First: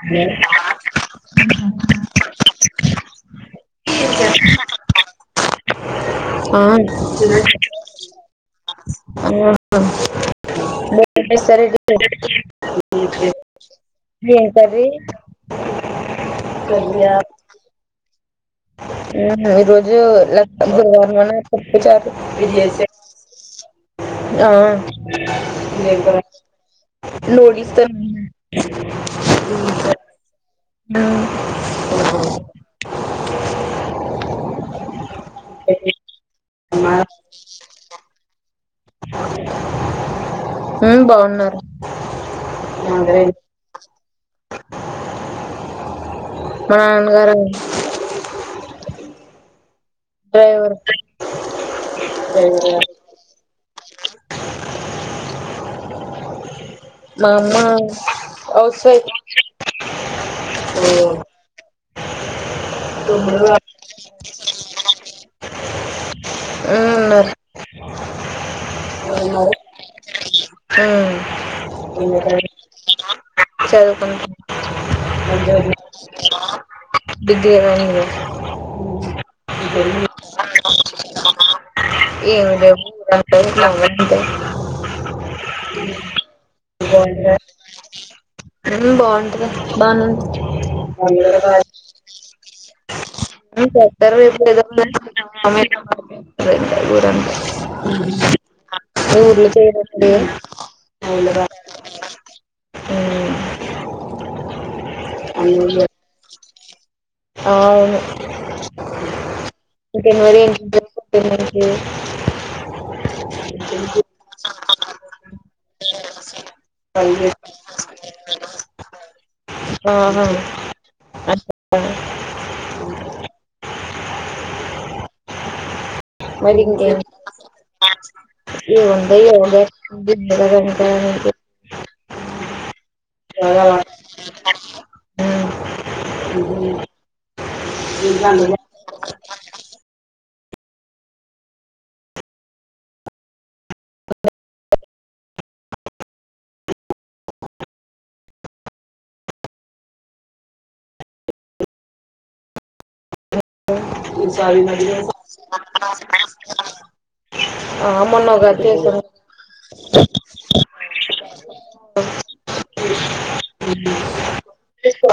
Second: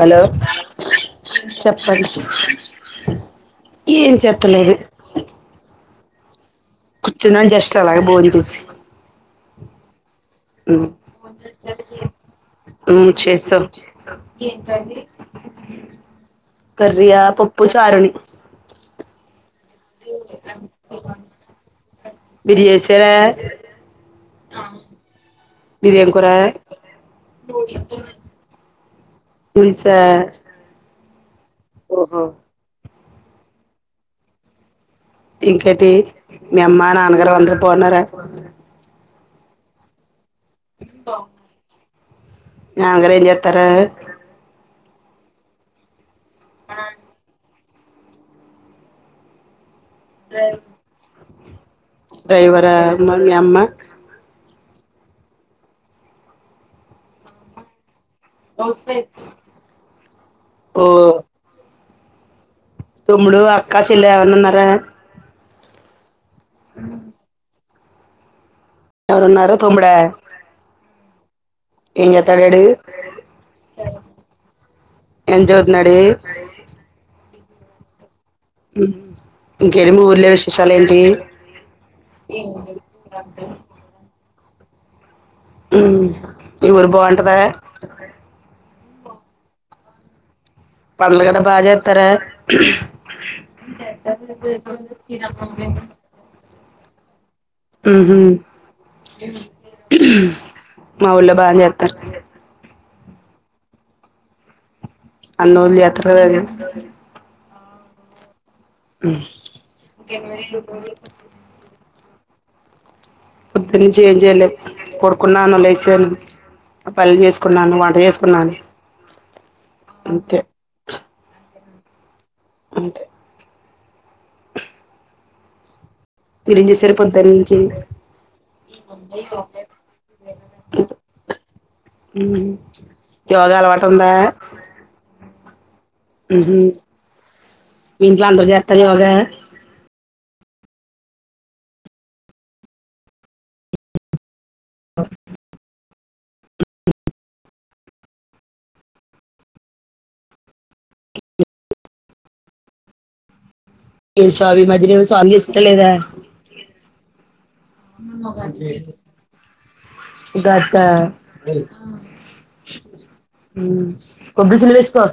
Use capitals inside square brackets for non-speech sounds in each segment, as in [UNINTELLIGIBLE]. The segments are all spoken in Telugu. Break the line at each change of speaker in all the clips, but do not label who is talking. హలో చెప్పం ఏం చెప్పలేదు
ఆ
కూర్చున్నాని జస్ట్ అలాగ బోని చసి
వ స
ఉమ్ చేసాం కర్రీయా పప్పు చారుని
ఆ ఈ రోజు గురువ మనప్పచ
మీరు
విజ
చేసారా మీదేం కూర
లోడిస్త
పులుసా ఓహో
అ
ఇంకేటి మీ అమ్మా నాన్నగారు అందరుూ పోన్నారా
హ బాగున్నారు
అంగర ఏ చెత్తార
మనన్గర డ్రైవర్
రైవర మమ్మీ అమ్మ
మామ వు సయి ఓ
తుమ్ముడు అక్క చిల్ల ఎవన్న ఉన్నారా
అవున్నారు
ఎవరున్నర తోముడా ఎం
ఉమ్
చేతడాడు
చదువుకుంటున్నారు
ఎం జోతున్నాడు
డిగ్రీ వరకు చదువుకున్నాడు
ఇంగేమి ఊర్లే విశేషాలు ఏంటి
ఏమిదలా [INAUDIBLE]
ఉం ఊరు బాగుంటదా
ఉం బాగుంటది బాగునేంది
పండ్లు గట్ట బాగా చేస్తారా
[UNINTELLIGIBLE] [UNINTELLIGIBLE]
ఉహు
చేయరండి ఉమ్
మా ఊళ్ల బాగా చేతారు
అ
అన్నోళ యాత్రగాది అ [INAUDIBLE]
అవును
ఉమ్.
జనవరి ఎ
పొద్దునుచి ఎం చేయాలే కొడుకున్నానులేసను పల్లీ చేసుకున్నాను వంట చే కున్నాను
ఆహ స [INAUDIBLE]
అంతే
మ
మీరేం చేశారు పొద్దున్న నుంచి
ఏ ఉ
ఉమ్. యోగా అలవాటు
[UNINTELLIGIBLE]
మీంట్లా అందరు చేస్తారు యోగా బ [INAUDIBLE] వి సారి మధ్యన ఏమో సాంగ్ చేసుత్త లేదా
మొన్న ఉగాది చేసాం
కొబ్బరి సలు వేసుకో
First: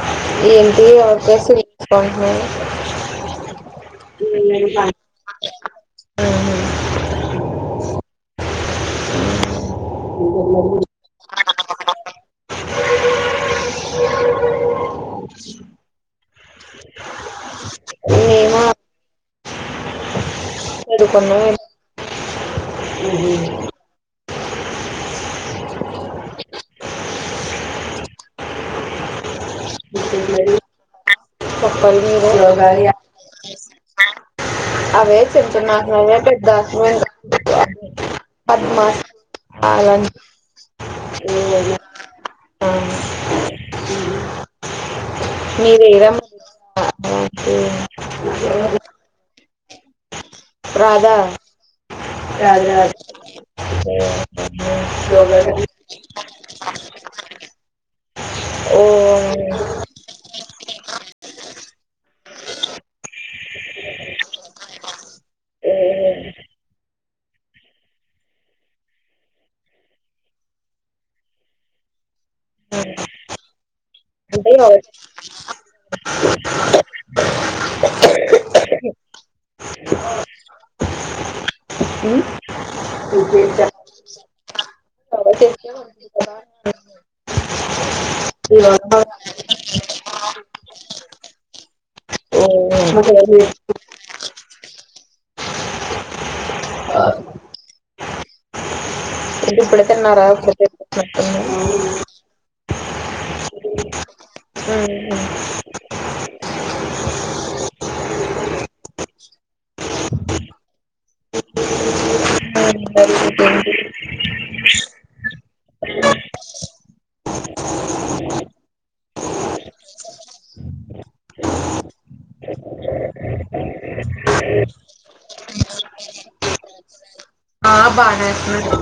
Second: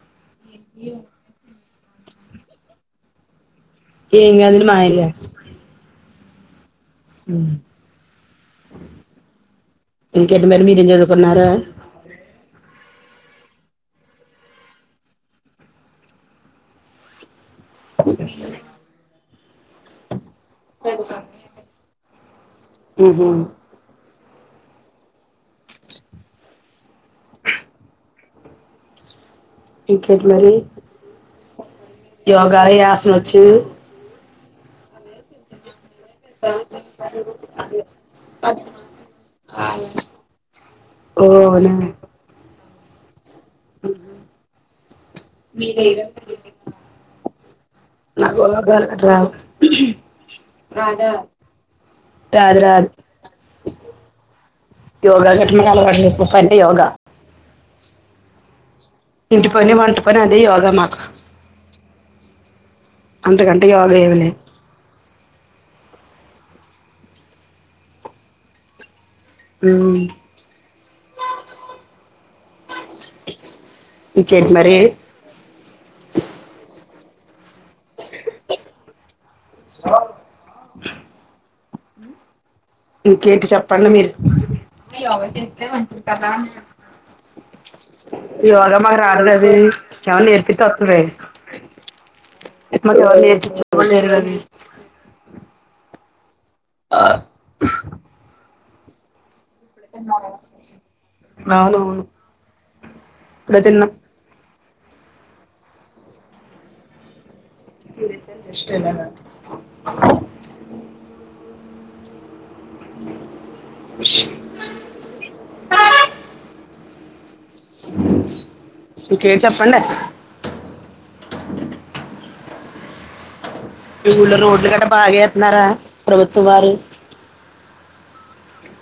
ఆ [INAUDIBLE] ఏంటి ఎవరు చేసిరి ఆ ఆ
ఏంగ అది మాయలే కేంటి మరి మీరజద కొన్నార
ఆ ఆ
[INAUDIBLE]
ఏది కొన్నా
ఉహు ఓ ఇకెట్ మరీ
పప్పల్ మీ రగా అవే చిన్న చిన్న అవే పెద్ద [INAUDIBLE] ఆవును
ఓ అవునా [INAUDIBLE]
మీరేదమ ఓకే
కావలె డ్రా రాధ
రాధా
రాదు రాదు యోగా కట్ల అంట యోగా
ఓ
ఇంటిపని వంటపని అదే యోగా మాకు అంతకంటె యోగా ఏమి లేదు
[INAUDIBLE]
హ్మ్
హ్మ్
ఇంకేంటి
అంటే [INAUDIBLE] [INAUDIBLE]
మరి
[INAUDIBLE] హ్మ్
ఇంకేంటి చెప్పండి మీరు యోగా చేస్తే మంచిది కదా అంట యోగా మాకు
ఇవాళ
రాదు బేబి ఎవరైనా నేర్పిత్తే వత్తది
ఓ మాకు
మాకెవలు
ఏం లేదు.
నేర్పిచ్చే వాళ్లు లేరు కదే ఆ
ఇది ఇప్పుడు తిన్నారా ఒక్కప్పు తిన్నా
అవునవును ఇప్పుడే తిన్నం
[INAUDIBLE]
అయితే ఫస్ట్ ఎలాగా
[UNINTELLIGIBLE]
కేే చెప్పండె ఈ ఊళ్ళో రోడ్లు గట్ల బాగా ఏత్తున్నారా ప్రభుత్వం వారు
ఆ బాగా ఎత్తున్నారు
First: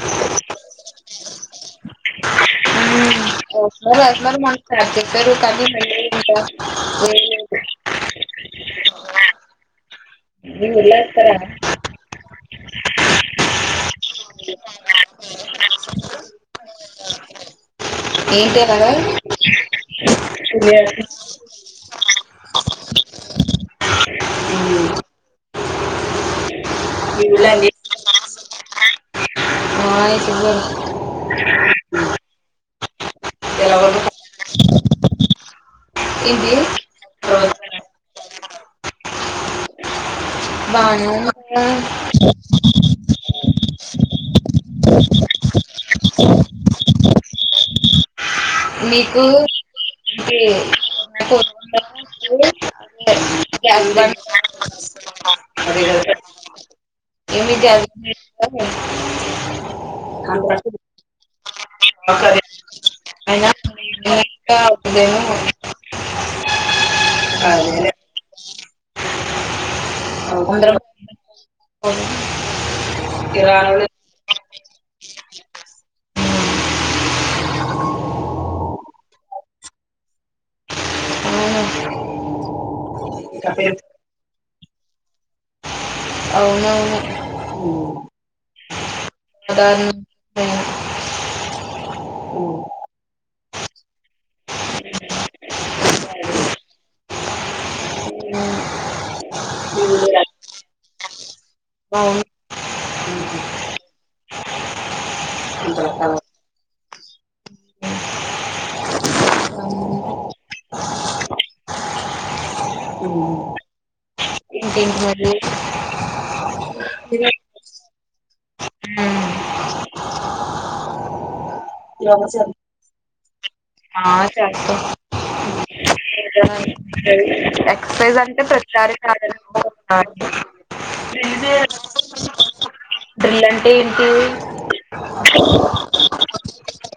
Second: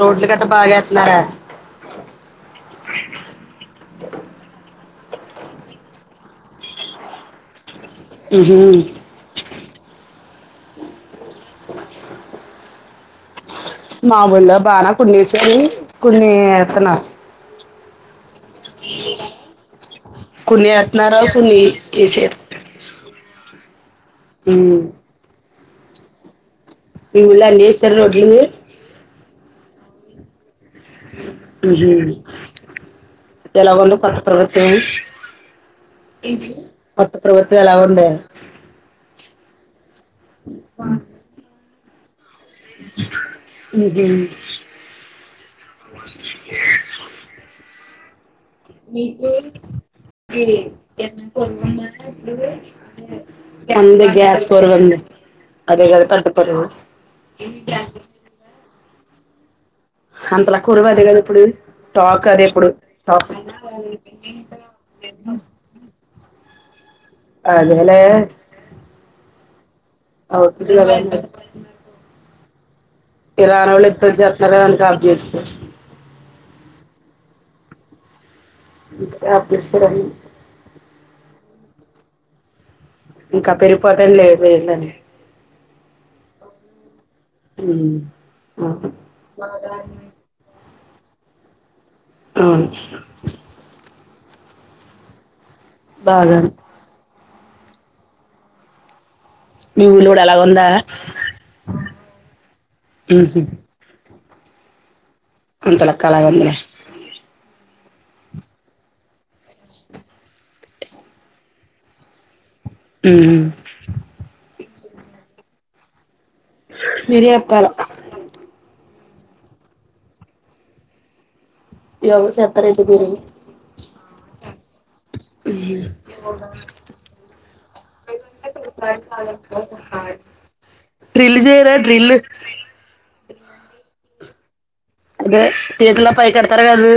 రోడ్లు గట్ట బాగా ఎత్తన్నారా
ఏస్తున్నారు [UNINTELLIGIBLE] అంటా ఏమిలేదు
ఉహు
మీ ఊళ్ళో ఏత్తరా
మా ఊళ్ళో బానా కునేసారు కున్ని ఎతన్నారు
ఏంటి అలాగా
కున్ని ఎత్తన్నారా కున్ని ఏసారు హ్మ్
ఉమ్,
ఈ ఊళ్ళో అన్నీ
వీళ్ళండి
ఎసార రోడ్లు
[UNINTELLIGIBLE]
ఊహు ఎలాగ ఉంది కొత్త ప్రభుత్వం ఏంటి కొత్త ప్రభుత్వం ఎలాగ ఉందే
బానే ఉంది కదా
[UNINTELLIGIBLE]
నీకు
మీకు
ఏంటి గ్యాస్
ఎంత
బండ
గ్యాస్ కరువు అదే కదా పెద్ద కొరువు
[UNINTELLIGIBLE]
అంతలా కురువు అదే కదా ఇప్పుడు టాక్ అదే ఇప్పుడు టాక్
అయినా ఇంకా అవుతుందేమో
అదేలే
అందరం
[UNINTELLIGIBLE] ఇరాన్
కిరాణాలు
వాళ్ళు [UNINTELLIGIBLE] చెప్తున్నారు [UNINTELLIGIBLE] ఆపేశసారు ఇంకా పెరిపోదని లే రేట్లన్నీ
అవును అవునవును
హు ఆహా మా [UNINTELLIGIBLE]
సాధారణం
అవును బాగాను మీ ఊరిలో కూడా అలా ఉందా
బాగుంది
ఊహు అంతల కాలగా వందలే ఊహు
ఇంకేంటి మరి
మీరు చెప్పాలా ఏమో సేత్తారేంటి ఏంటి [UNINTELLIGIBLE]
ఆ చేస్తాం
ఊహు
ఎక్సైస్ అంటే ప్రతిసారి రాలేకపోతున్నాను
డ్రిల్ చేయరా డ్రిల్
డ్రిల్ అంటే ఏంటి
అదే సేతులు పై కడతారు కాదు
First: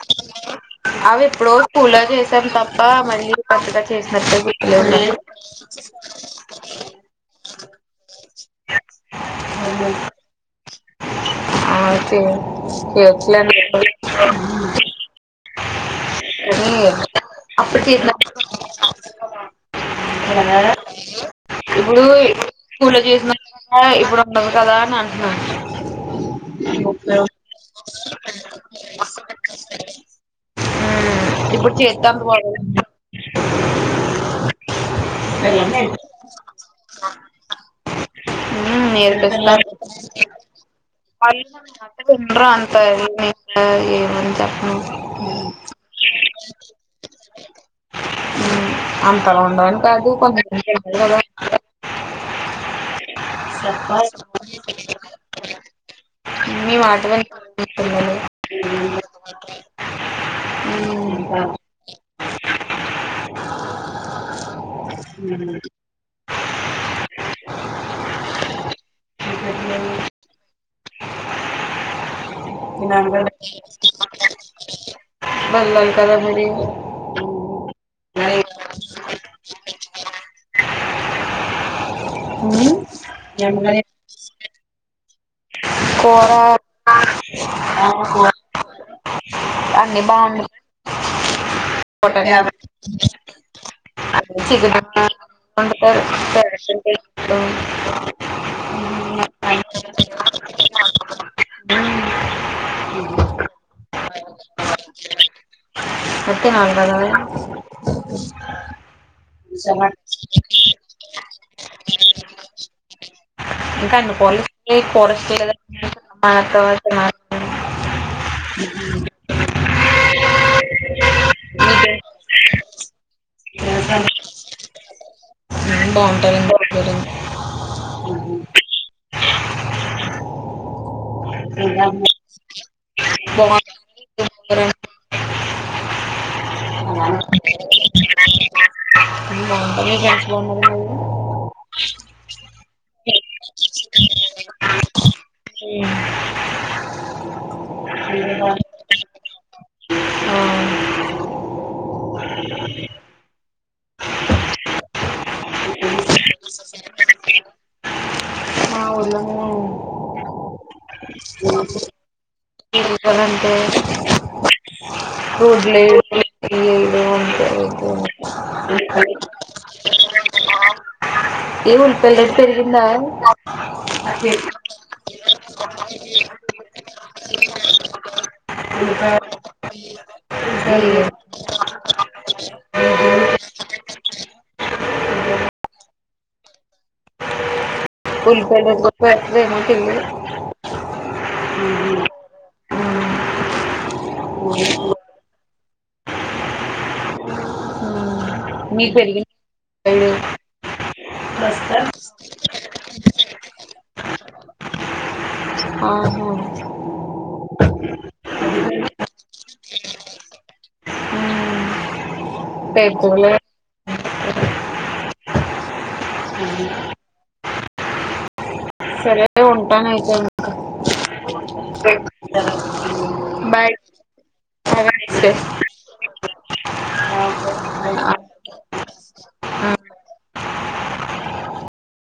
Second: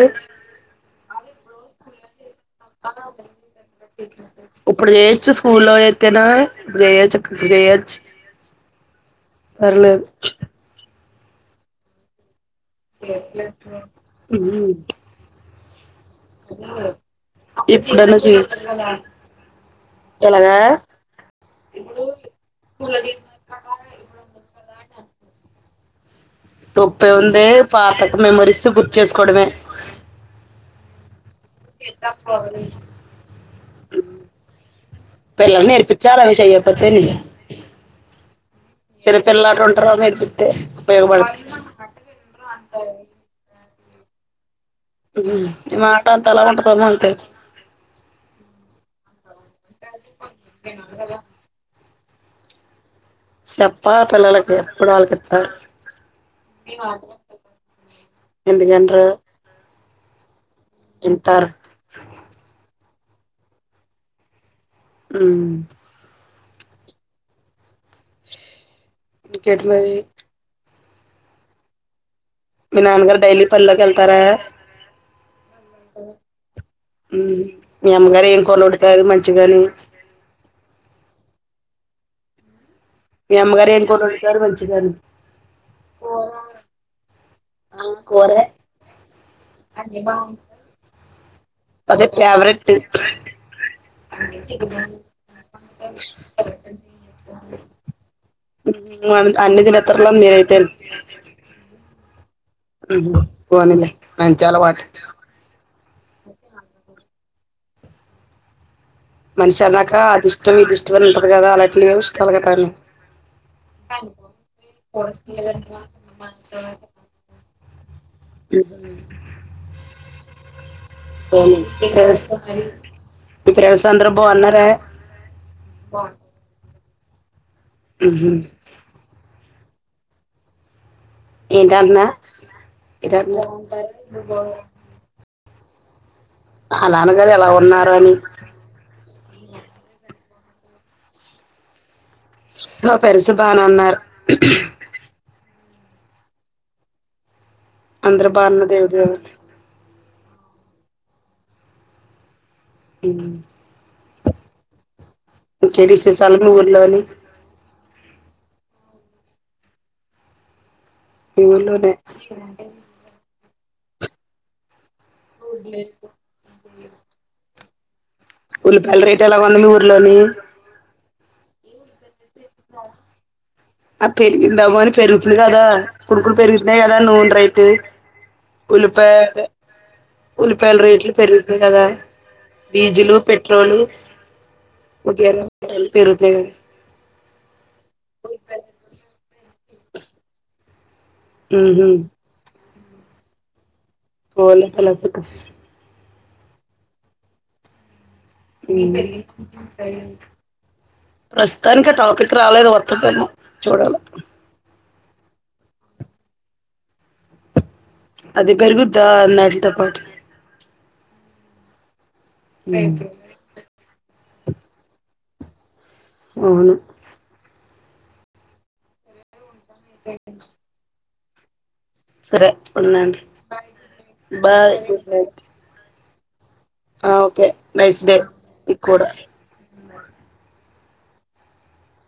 అవి ఎప్పుడో స్కూల్ చే టెన్ తప్ప మళ్ళీ కరెక్ట్ గా చేసినట్టు గుట్లో
ఇప్పుడు చేయొచ్చు స్కూల్లో చేస్తేనా ఇప్పుడు చేయొచ్చు ఇప్పుడు చేయొచ్చు పర్లేదు
అంతే ఎట్లా
ఊహు
అప్పుడు
ఇప్పుడన్న చూయచ్చ ఎలాగా
చేసినప్పుడు ఇప్పుడు స్కూల్లో చేసిన ఇప్పుడు ఉండదు కదా హ హ
తప్పేముందే పాత మెమరీస్ గుర్తు చేసుకోవడమే
ఇప్పుడు చేత్తే అంత బాగోదండి
ఎల్ ఏరిపించార చెయ మతేేలి
మ్మ్
చెలిపు ఎలా ఆట
నేర్పిస్తారు
ఉంటారుంగ ఇపితే ఉపయోగ బ
వాళ్ళు ఏమనీ చెపను
ఉహు మాట అంతలా ఉంటమ్ ఉంటే
ఉ అ అక్కలా ఉండని కాదు కొంతమంది వెళ్ారు కదా
సేప్పా పిల్లకి అప్పుడు ఆళ కిత్తారు
మీ మాట వింటారు పిల్లలు
ఎందుకంటె
ఉమ్
ఉమ్ ఇంకేంటి మరి మీ నాన్న గారు డైలీ పనుల్లోకిళ్తార
వెళ్ళాలి
ఉమ్
కదా
మీ అమ్మగారు
మరి
ఏం కూర వండుతారు మంచిగాని
ఉమ్
మీ అమ్మగారు ఏం కూర వండుతారు మంచిగాను
కూర
ఆ కూరే
అన్ని బాగున్నాయి
అదే
అ
ఫేవరెట్
చ
ల మీ ఐతే హ్మ్ హు పోనీలే మంచి అలవాటు
అయితే నాలుగు వదవె
మనిషి అన్నాక అది ఇష్టం ఇది ఇష్టం అని ఉంటది కదా అలాంటి [INAUDIBLE] గటాని
ఇంకా అన్ని [INAUDIBLE]
మీ
మీకేం
ఫ్రెండ్స్ అందరు బాగున్నారా
పెరి
హ్మ్ హు ఎటంటాన్న
బాగుంటాయి
ఎటన్
బాగుంటాయి మీ ఫ్రెండ్స్
అల నాన్న గారు ఎలా ఉన్నారు అని
[UNINTELLIGIBLE]
దొ పెరుసు బానే ఉన్నారు
హ్మ్
అందరూ బన్నారు దేవుదయ వాళ్ళ హ్మ్ కేడిసే సాల్మ ఊర్లోనీ
ఆ ఉందా
ఊర్లోనే
ఊర్లో నే అంటే రోడ్లేయ్
[INAUDIBLE]
ఆ
ఉల్లిపాయల రేట్ ఎలాగుంది మీ ఊర్లోని
ఎ ఉల్లిపాయల రేట్ పెరిగిందా
ఆ పెరిగిందాబ అని పెరుగుతుంది కదా కుడుకులు పెరుగుతున్నాయి కదా ను రేట్ ఉలిపా
ఉల్లిపాయల
ఉల్లిపాయల రేట్లు
రేట్
పెరుగుతున్నాయి కదా డీజిల్ పెట్రోలు వగేర వ పెరుగుతునాయి కదా
ఉల్లిపాయలు ఎ ఏమో తెలియదు
హ్మ్ హు
అ
హోలీ కలర్స్ కు
మీకు పెరిగిన సైడు
ప్రస్తుతానికి ఆ టాపిక్ రాలేదు వత్తది ఏమో చూడాల
ఆహా
అదే పెరుగుద్ద అనాడు త్తప్పటి
పేపోలే పిల్లి
అవును
సరే ఉంటాను అయితే అ
సరే ఉన్నాండి bye
have a
good
nice
night okay nice day నిక్కూడా
ఆ